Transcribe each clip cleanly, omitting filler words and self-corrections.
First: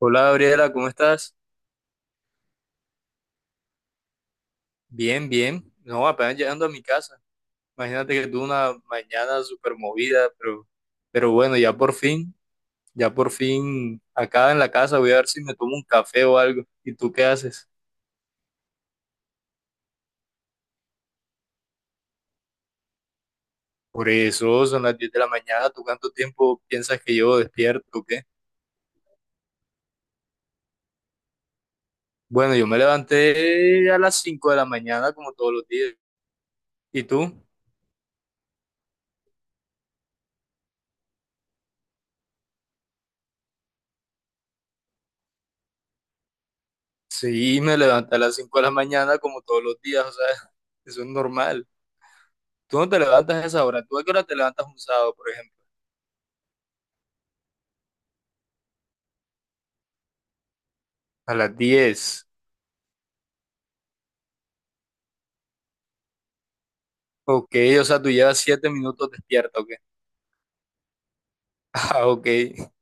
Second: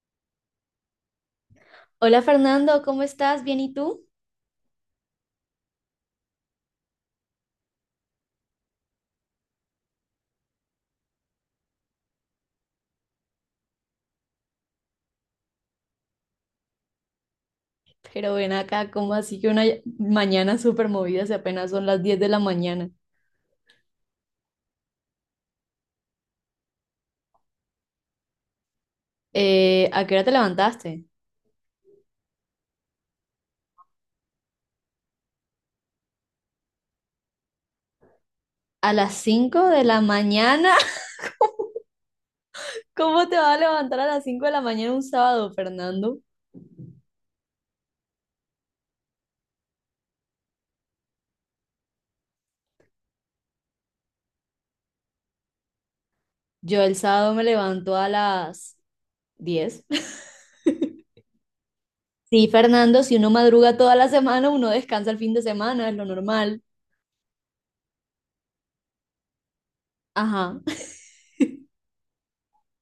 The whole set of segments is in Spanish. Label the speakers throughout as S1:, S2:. S1: Hola Gabriela, ¿cómo estás?
S2: Hola Fernando, ¿cómo estás? ¿Bien y tú?
S1: Bien, bien. No, apenas llegando a mi casa. Imagínate que tuve una mañana súper movida, pero bueno, ya por fin acá en la casa voy a ver si me tomo un café o algo. ¿Y tú qué haces?
S2: Pero ven acá, ¿cómo así que una mañana súper movida si apenas son las 10 de la mañana?
S1: Por eso son las 10 de la mañana. ¿Tú cuánto tiempo piensas que llevo despierto o qué?
S2: ¿A qué hora te levantaste?
S1: Bueno, yo me levanté a las 5 de la mañana como todos los días. ¿Y tú?
S2: ¿A las 5 de la mañana? ¿Cómo te vas a levantar a las 5 de la mañana un sábado, Fernando?
S1: Sí, me levanté a las 5 de la mañana como todos los días, o sea, eso es normal. Tú no te levantas a esa hora. ¿Tú a qué hora te levantas un sábado, por ejemplo?
S2: Yo el sábado me levanto a las 10.
S1: A las 10.
S2: Sí, Fernando, si uno madruga toda la semana, uno descansa el fin de semana, es lo normal.
S1: Ok, o sea, tú llevas 7 minutos despierto, ¿ok?
S2: Ajá.
S1: Ah, ok.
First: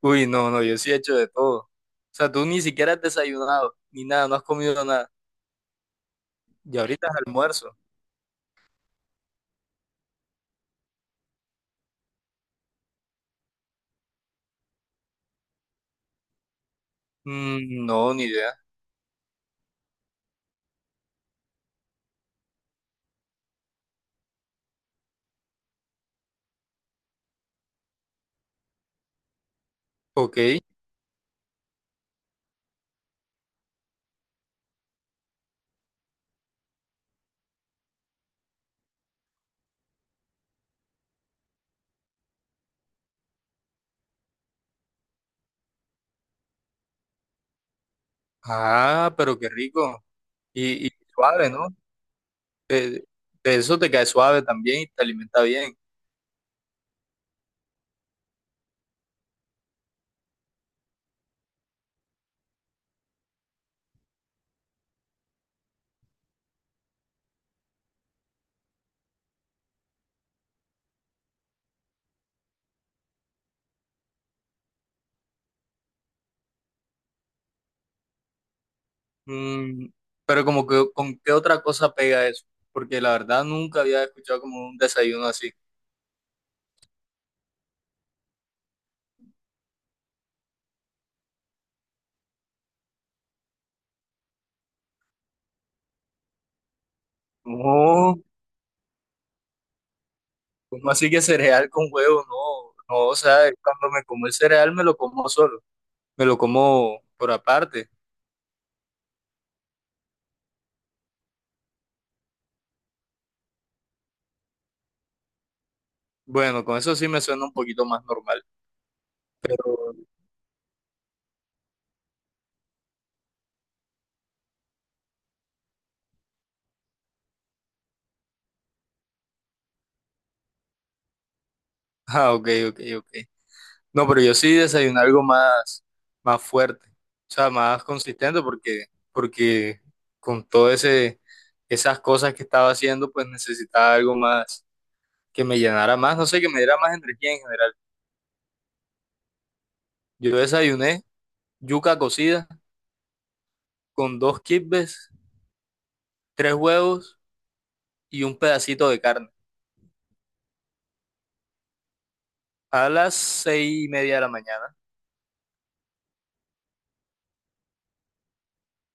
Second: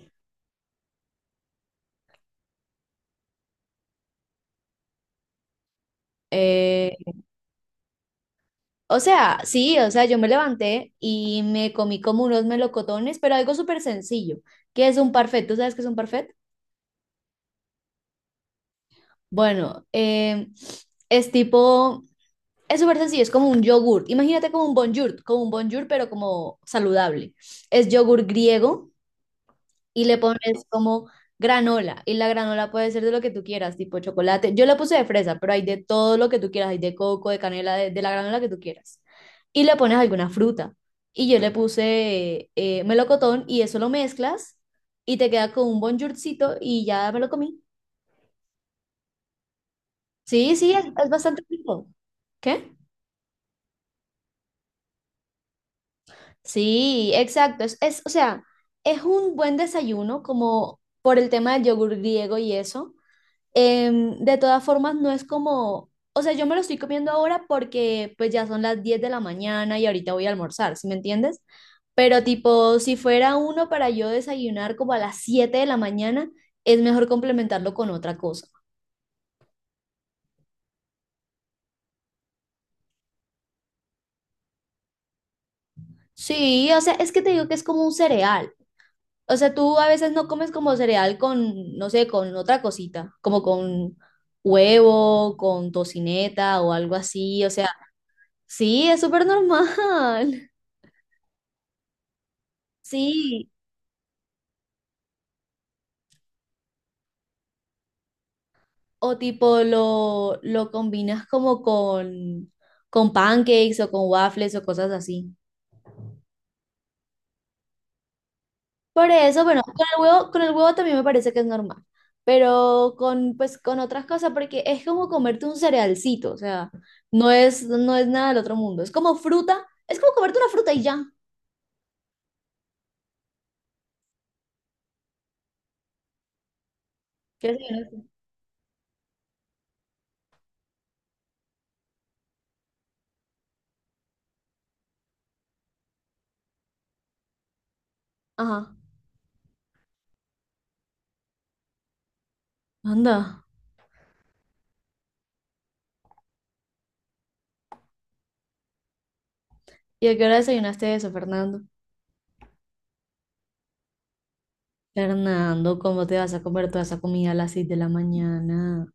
S1: Uy, no, no, yo sí he hecho de todo. O sea, tú ni siquiera has desayunado, ni nada, no has comido nada. Y
S2: Eh,
S1: ahorita es almuerzo.
S2: O sea, sí, o sea, yo me levanté y me comí como unos melocotones, pero algo súper sencillo. ¿Qué es un parfait? ¿Tú sabes qué es un parfait?
S1: Mm, no, ni idea.
S2: Bueno, es tipo, es súper sencillo, es como un yogur. Imagínate como un bonjour, pero como saludable. Es yogur griego y le
S1: Ok.
S2: pones como granola. Y la granola puede ser de lo que tú quieras, tipo chocolate. Yo le puse de fresa, pero hay de todo lo que tú quieras, hay de coco, de canela, de la granola que tú quieras. Y le pones alguna fruta. Y yo le puse melocotón y eso lo mezclas y te queda con un bonjourcito y ya me lo comí.
S1: Ah, pero qué rico.
S2: Sí, sí, es,
S1: Y
S2: es bastante
S1: suave, ¿no?
S2: rico. ¿Qué?
S1: Eh, de eso te cae suave también y te alimenta bien.
S2: Sí, exacto. O sea, es un buen desayuno como por el tema del yogur griego y eso. De todas formas, no es como, o sea, yo me lo estoy comiendo ahora porque pues ya son las 10 de la mañana y ahorita voy a almorzar, ¿sí me entiendes? Pero tipo, si fuera uno para yo desayunar como a las 7 de la mañana, es mejor complementarlo con otra cosa.
S1: Mm, pero como que, ¿con qué otra cosa pega eso? Porque la verdad nunca había escuchado como un desayuno así.
S2: Sí, o sea, es que te digo que es como un cereal. O sea, tú a veces no comes como cereal con, no sé, con otra cosita, como con huevo, con tocineta o algo así. O sea,
S1: No,
S2: sí, es súper normal.
S1: ¿cómo así que cereal con huevo? No, no, o sea,
S2: Sí.
S1: cuando me como el cereal me lo como solo, me lo como por aparte.
S2: O tipo lo combinas como con pancakes o con waffles o cosas así.
S1: Bueno, con eso sí me suena un poquito más normal,
S2: Por eso, bueno,
S1: pero...
S2: con el huevo también me parece que es normal. Pero con, pues, con otras cosas, porque es como comerte un cerealcito, o sea, no es nada del otro mundo. Es como fruta, es como comerte una fruta y ya.
S1: Ah, ok, ok, ok. No, pero yo sí desayuno algo más, más fuerte, o
S2: ¿Qué
S1: sea, más
S2: desayunaste?
S1: consistente porque con esas cosas que estaba haciendo, pues necesitaba algo más que me llenara más, no sé, que me diera más energía en general.
S2: Ajá,
S1: Yo desayuné yuca cocida
S2: anda.
S1: con dos kibbes, tres huevos y un pedacito de carne
S2: ¿Y a qué hora desayunaste eso, Fernando?
S1: a las 6:30 de la mañana.
S2: Fernando, ¿cómo te vas a comer toda esa comida a las 6 de la mañana?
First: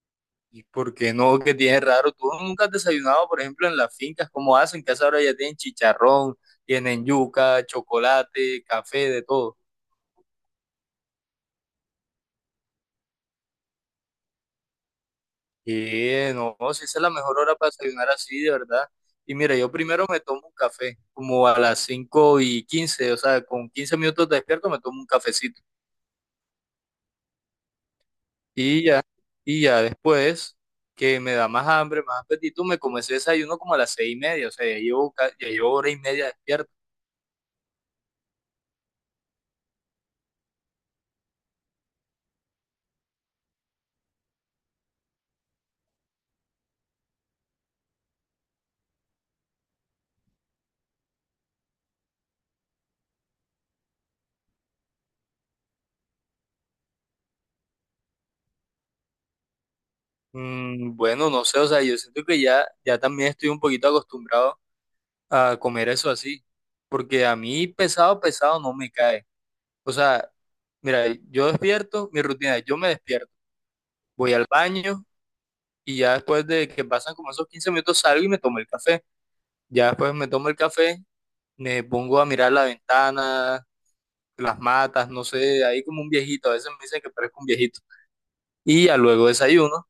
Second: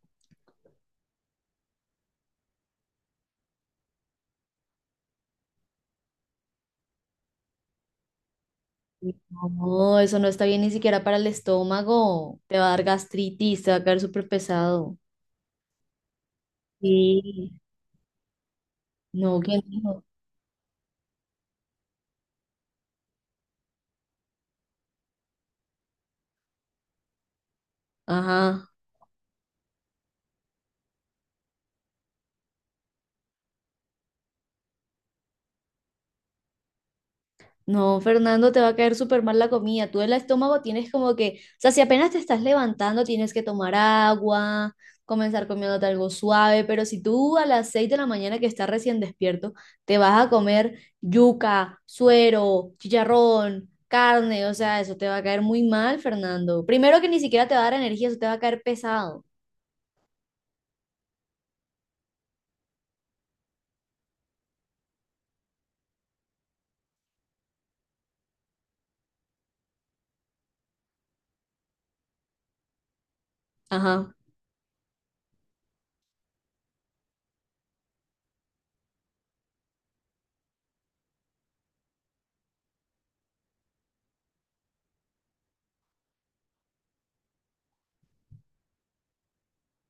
S1: ¿Y por qué no? que tienes raro? ¿Tú nunca has desayunado, por ejemplo, en las fincas? ¿Cómo hacen? Que a esa hora ya tienen chicharrón, tienen yuca, chocolate, café, de todo.
S2: No, eso no está bien ni siquiera para el estómago. Te va a dar gastritis, te va a caer súper pesado.
S1: Y no, no, si esa es la mejor hora
S2: Sí.
S1: para desayunar así, de verdad. Y
S2: No,
S1: mira,
S2: ¿quién
S1: yo
S2: dijo?
S1: primero me tomo un café, como a las 5:15, o sea, con 15 minutos despierto me tomo un cafecito.
S2: Ajá.
S1: Y ya, y ya después que me da más hambre, más apetito, me comencé ese desayuno como a las 6:30, o sea, ya llevo hora y media despierto.
S2: No, Fernando, te va a caer súper mal la comida. Tú el estómago tienes como que, o sea, si apenas te estás levantando, tienes que tomar agua, comenzar comiéndote algo suave, pero si tú a las 6 de la mañana que estás recién despierto, te vas a comer yuca, suero, chicharrón, carne, o sea, eso te va a caer muy mal, Fernando. Primero que ni siquiera te va a dar energía, eso te va a caer pesado.
S1: Bueno, no sé, o sea, yo siento que ya también estoy un poquito acostumbrado a comer eso así, porque a mí pesado, pesado no me cae. O sea, mira, yo despierto, mi rutina es, yo me despierto,
S2: Ajá.
S1: voy al baño y ya después de que pasan como esos 15 minutos salgo y me tomo el café. Ya después me tomo el café, me pongo a mirar la ventana las matas, no sé, ahí como un viejito, a veces me dicen que parezco un viejito. Y ya luego desayuno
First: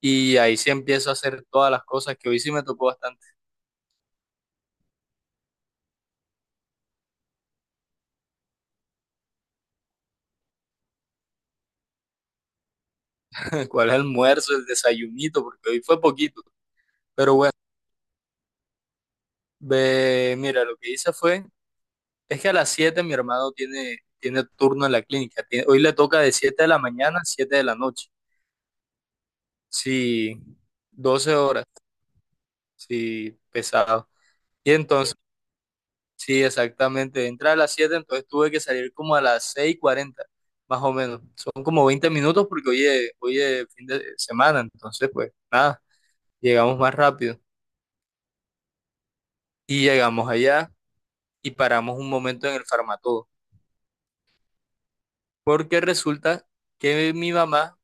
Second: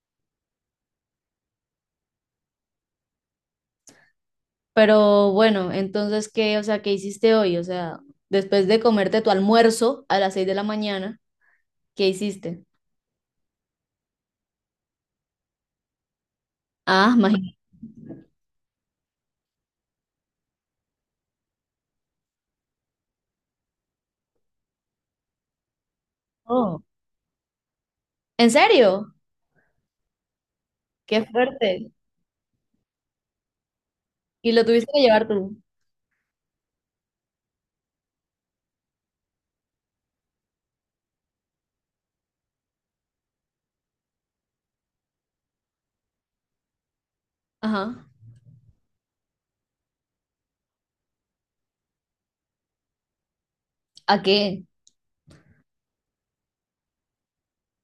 S1: y ahí sí empiezo a hacer todas las cosas que hoy sí me tocó bastante.
S2: Pero bueno, entonces, ¿qué, o sea, qué hiciste hoy? O sea, después de comerte tu almuerzo a las 6 de la mañana, ¿qué hiciste?
S1: ¿Cuál es el almuerzo, el desayunito? Porque hoy fue poquito.
S2: Ah,
S1: Pero bueno,
S2: imagínate.
S1: ve, mira, lo que hice fue, es que a las 7 mi hermano tiene turno en la clínica, hoy le toca de siete de la
S2: Oh,
S1: mañana a siete de la noche,
S2: ¿en serio?
S1: sí,
S2: Qué
S1: 12 horas,
S2: fuerte.
S1: sí, pesado.
S2: Y lo
S1: Y
S2: tuviste que
S1: entonces...
S2: llevar tú.
S1: Sí, exactamente. Entra a las 7, entonces tuve que salir como a las 6:40, más o menos. Son como 20 minutos porque hoy es fin de semana, entonces pues nada, llegamos más rápido.
S2: Ajá.
S1: Y llegamos allá y paramos un momento en el Farmatodo,
S2: ¿A qué?
S1: porque resulta que mi mamá,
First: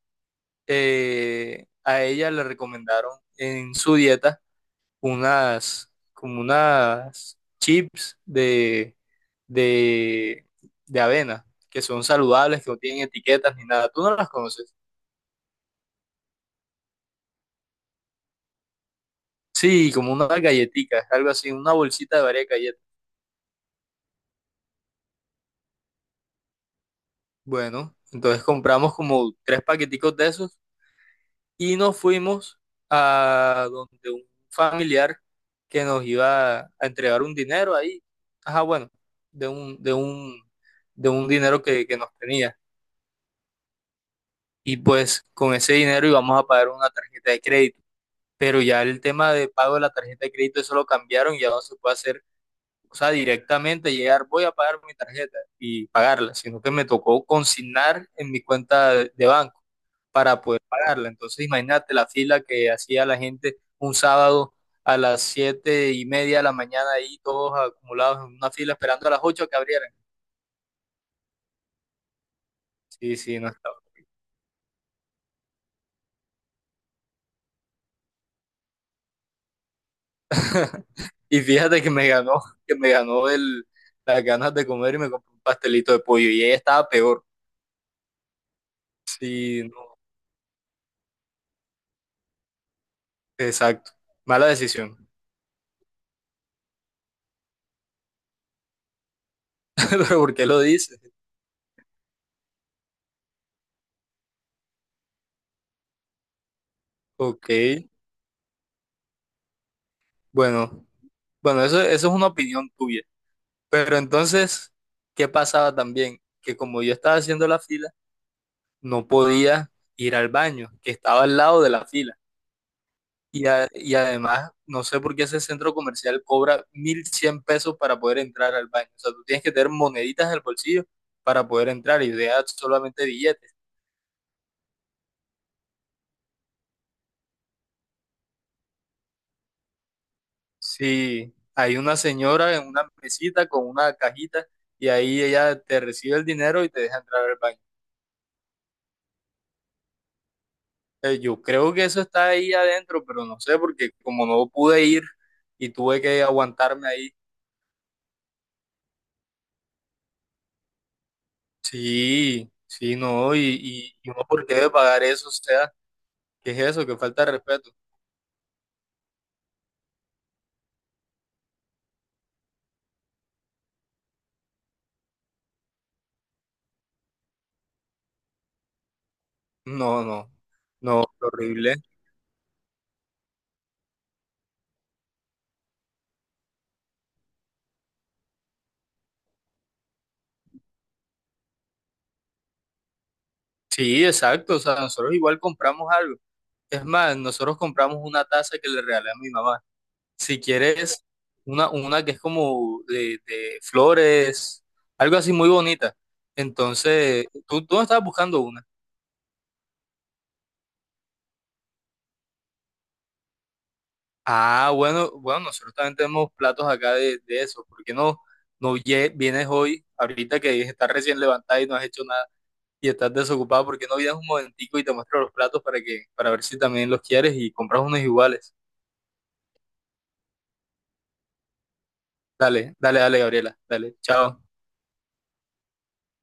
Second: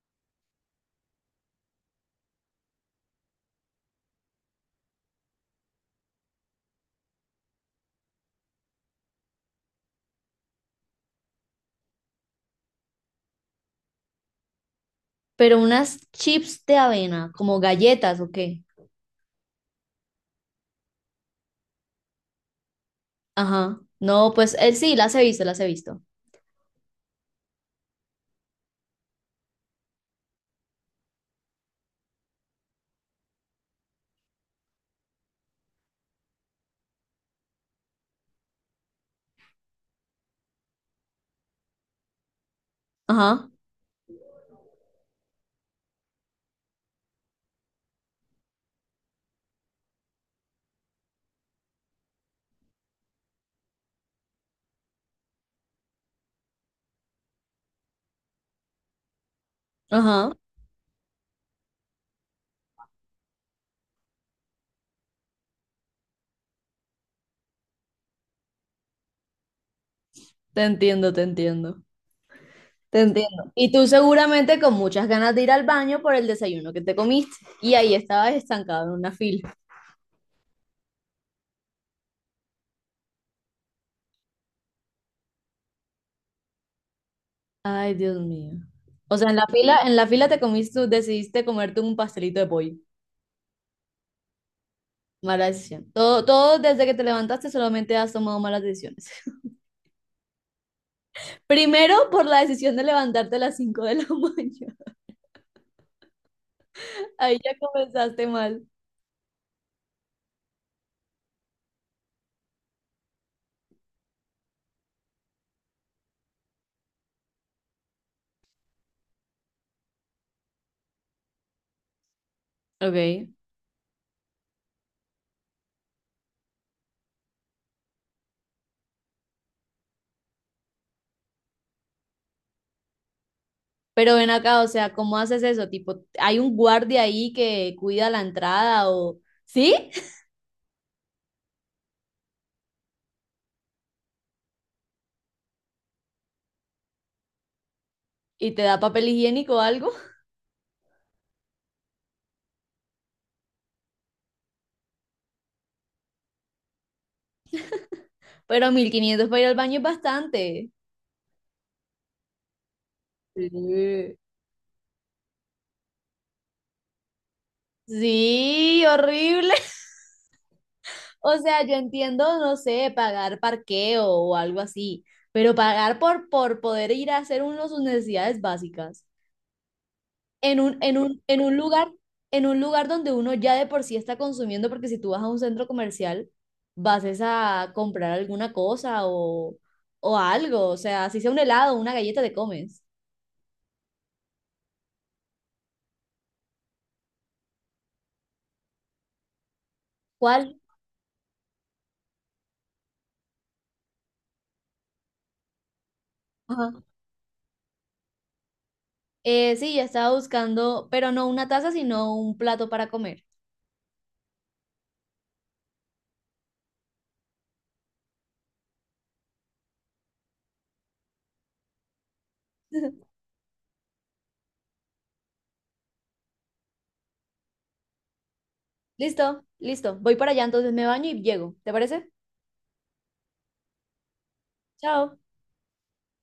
S1: a ella le recomendaron en su dieta como unas chips de, de avena, que son saludables, que no tienen etiquetas ni nada. ¿Tú no las conoces?
S2: Pero unas chips de avena, ¿como galletas o qué?
S1: Sí, como unas galletitas, algo así, una bolsita de varias galletas.
S2: Ajá. No, pues él sí, las he visto, las he visto.
S1: Bueno, entonces compramos como tres paqueticos de esos y nos fuimos a donde un familiar que nos iba a entregar un dinero ahí. Ajá, bueno, de un, de un, de un dinero que nos tenía.
S2: Ajá,
S1: Y pues con ese dinero íbamos a pagar una tarjeta de crédito. Pero ya el tema de pago de la tarjeta de crédito, eso lo cambiaron, ya no se puede hacer, o sea, directamente llegar, voy a pagar mi tarjeta y pagarla, sino que me tocó consignar en mi cuenta de banco
S2: ajá.
S1: para poder pagarla. Entonces, imagínate la fila que hacía la gente un sábado a las 7:30 de la mañana ahí todos acumulados en una fila esperando a las 8 que abrieran.
S2: Te entiendo, te entiendo. Te
S1: Sí, sí,
S2: entiendo.
S1: no.
S2: Y tú seguramente con muchas ganas de ir al baño por el desayuno que te comiste. Y ahí estabas estancado en una fila.
S1: Y fíjate que me ganó las ganas de comer y me compré un pastelito de pollo. Y ella estaba peor.
S2: Ay, Dios mío. O sea,
S1: Sí,
S2: en
S1: no,
S2: la fila te comiste, decidiste comerte un pastelito de pollo.
S1: exacto. Mala decisión.
S2: Mala decisión. Todo, todo desde que te levantaste solamente has tomado malas decisiones.
S1: Pero ¿por qué lo dices?
S2: Primero por la decisión de levantarte a las 5 de la mañana. Ahí
S1: Ok,
S2: ya comenzaste mal.
S1: bueno, bueno, eso es una opinión tuya. Pero entonces, ¿qué pasaba también? Que como yo estaba haciendo la fila, no podía ir al baño, que estaba al lado de la fila.
S2: Ok.
S1: Y además, no sé por qué ese centro comercial cobra 1.100 pesos para poder entrar al baño. O sea, tú tienes que tener moneditas en el bolsillo para poder entrar y deja solamente billetes.
S2: Pero ven acá, o sea, ¿cómo haces eso? Tipo, ¿hay un guardia ahí que cuida la entrada o sí?
S1: Sí, hay una señora en una mesita con una cajita y ahí ella te recibe el dinero y te deja entrar al baño.
S2: ¿Y te da papel higiénico o algo?
S1: Yo creo que eso está ahí adentro, pero no sé porque como no pude ir y tuve que aguantarme ahí.
S2: Pero 1500 para ir al baño es bastante.
S1: Sí, sí, no, y
S2: Sí.
S1: uno por qué debe pagar eso, o sea, ¿qué es eso? Que falta de respeto!
S2: Sí, horrible. O sea, yo entiendo, no sé, pagar parqueo o algo así, pero pagar por poder ir a hacer uno sus necesidades básicas
S1: No, no,
S2: en un, en
S1: no,
S2: un, en un
S1: horrible.
S2: lugar, en un lugar donde uno ya de por sí está consumiendo, porque si tú vas a un centro comercial, vas es a comprar alguna cosa o algo, o sea, si sea un helado, una galleta te comes.
S1: Sí, exacto, o sea, nosotros igual compramos algo. Es más, nosotros compramos una taza que le regalé a mi mamá. Si
S2: ¿Cuál?
S1: quieres, una que es como de flores, algo así muy bonita.
S2: Ajá.
S1: Entonces, tú no estabas buscando una.
S2: Sí, ya estaba buscando, pero no una taza, sino un plato para comer.
S1: Ah, bueno, bueno, nosotros también tenemos platos acá de eso. ¿Por qué no vienes hoy, ahorita que estás recién levantada y no has hecho nada? ¿Y estás desocupado, porque no vienes un momentico y te muestro los platos para para ver si también los quieres y compras unos iguales?
S2: Listo, listo. Voy para allá, entonces me baño y llego. ¿Te parece?
S1: Dale, dale, dale, Gabriela, dale, chao.
S2: Chao.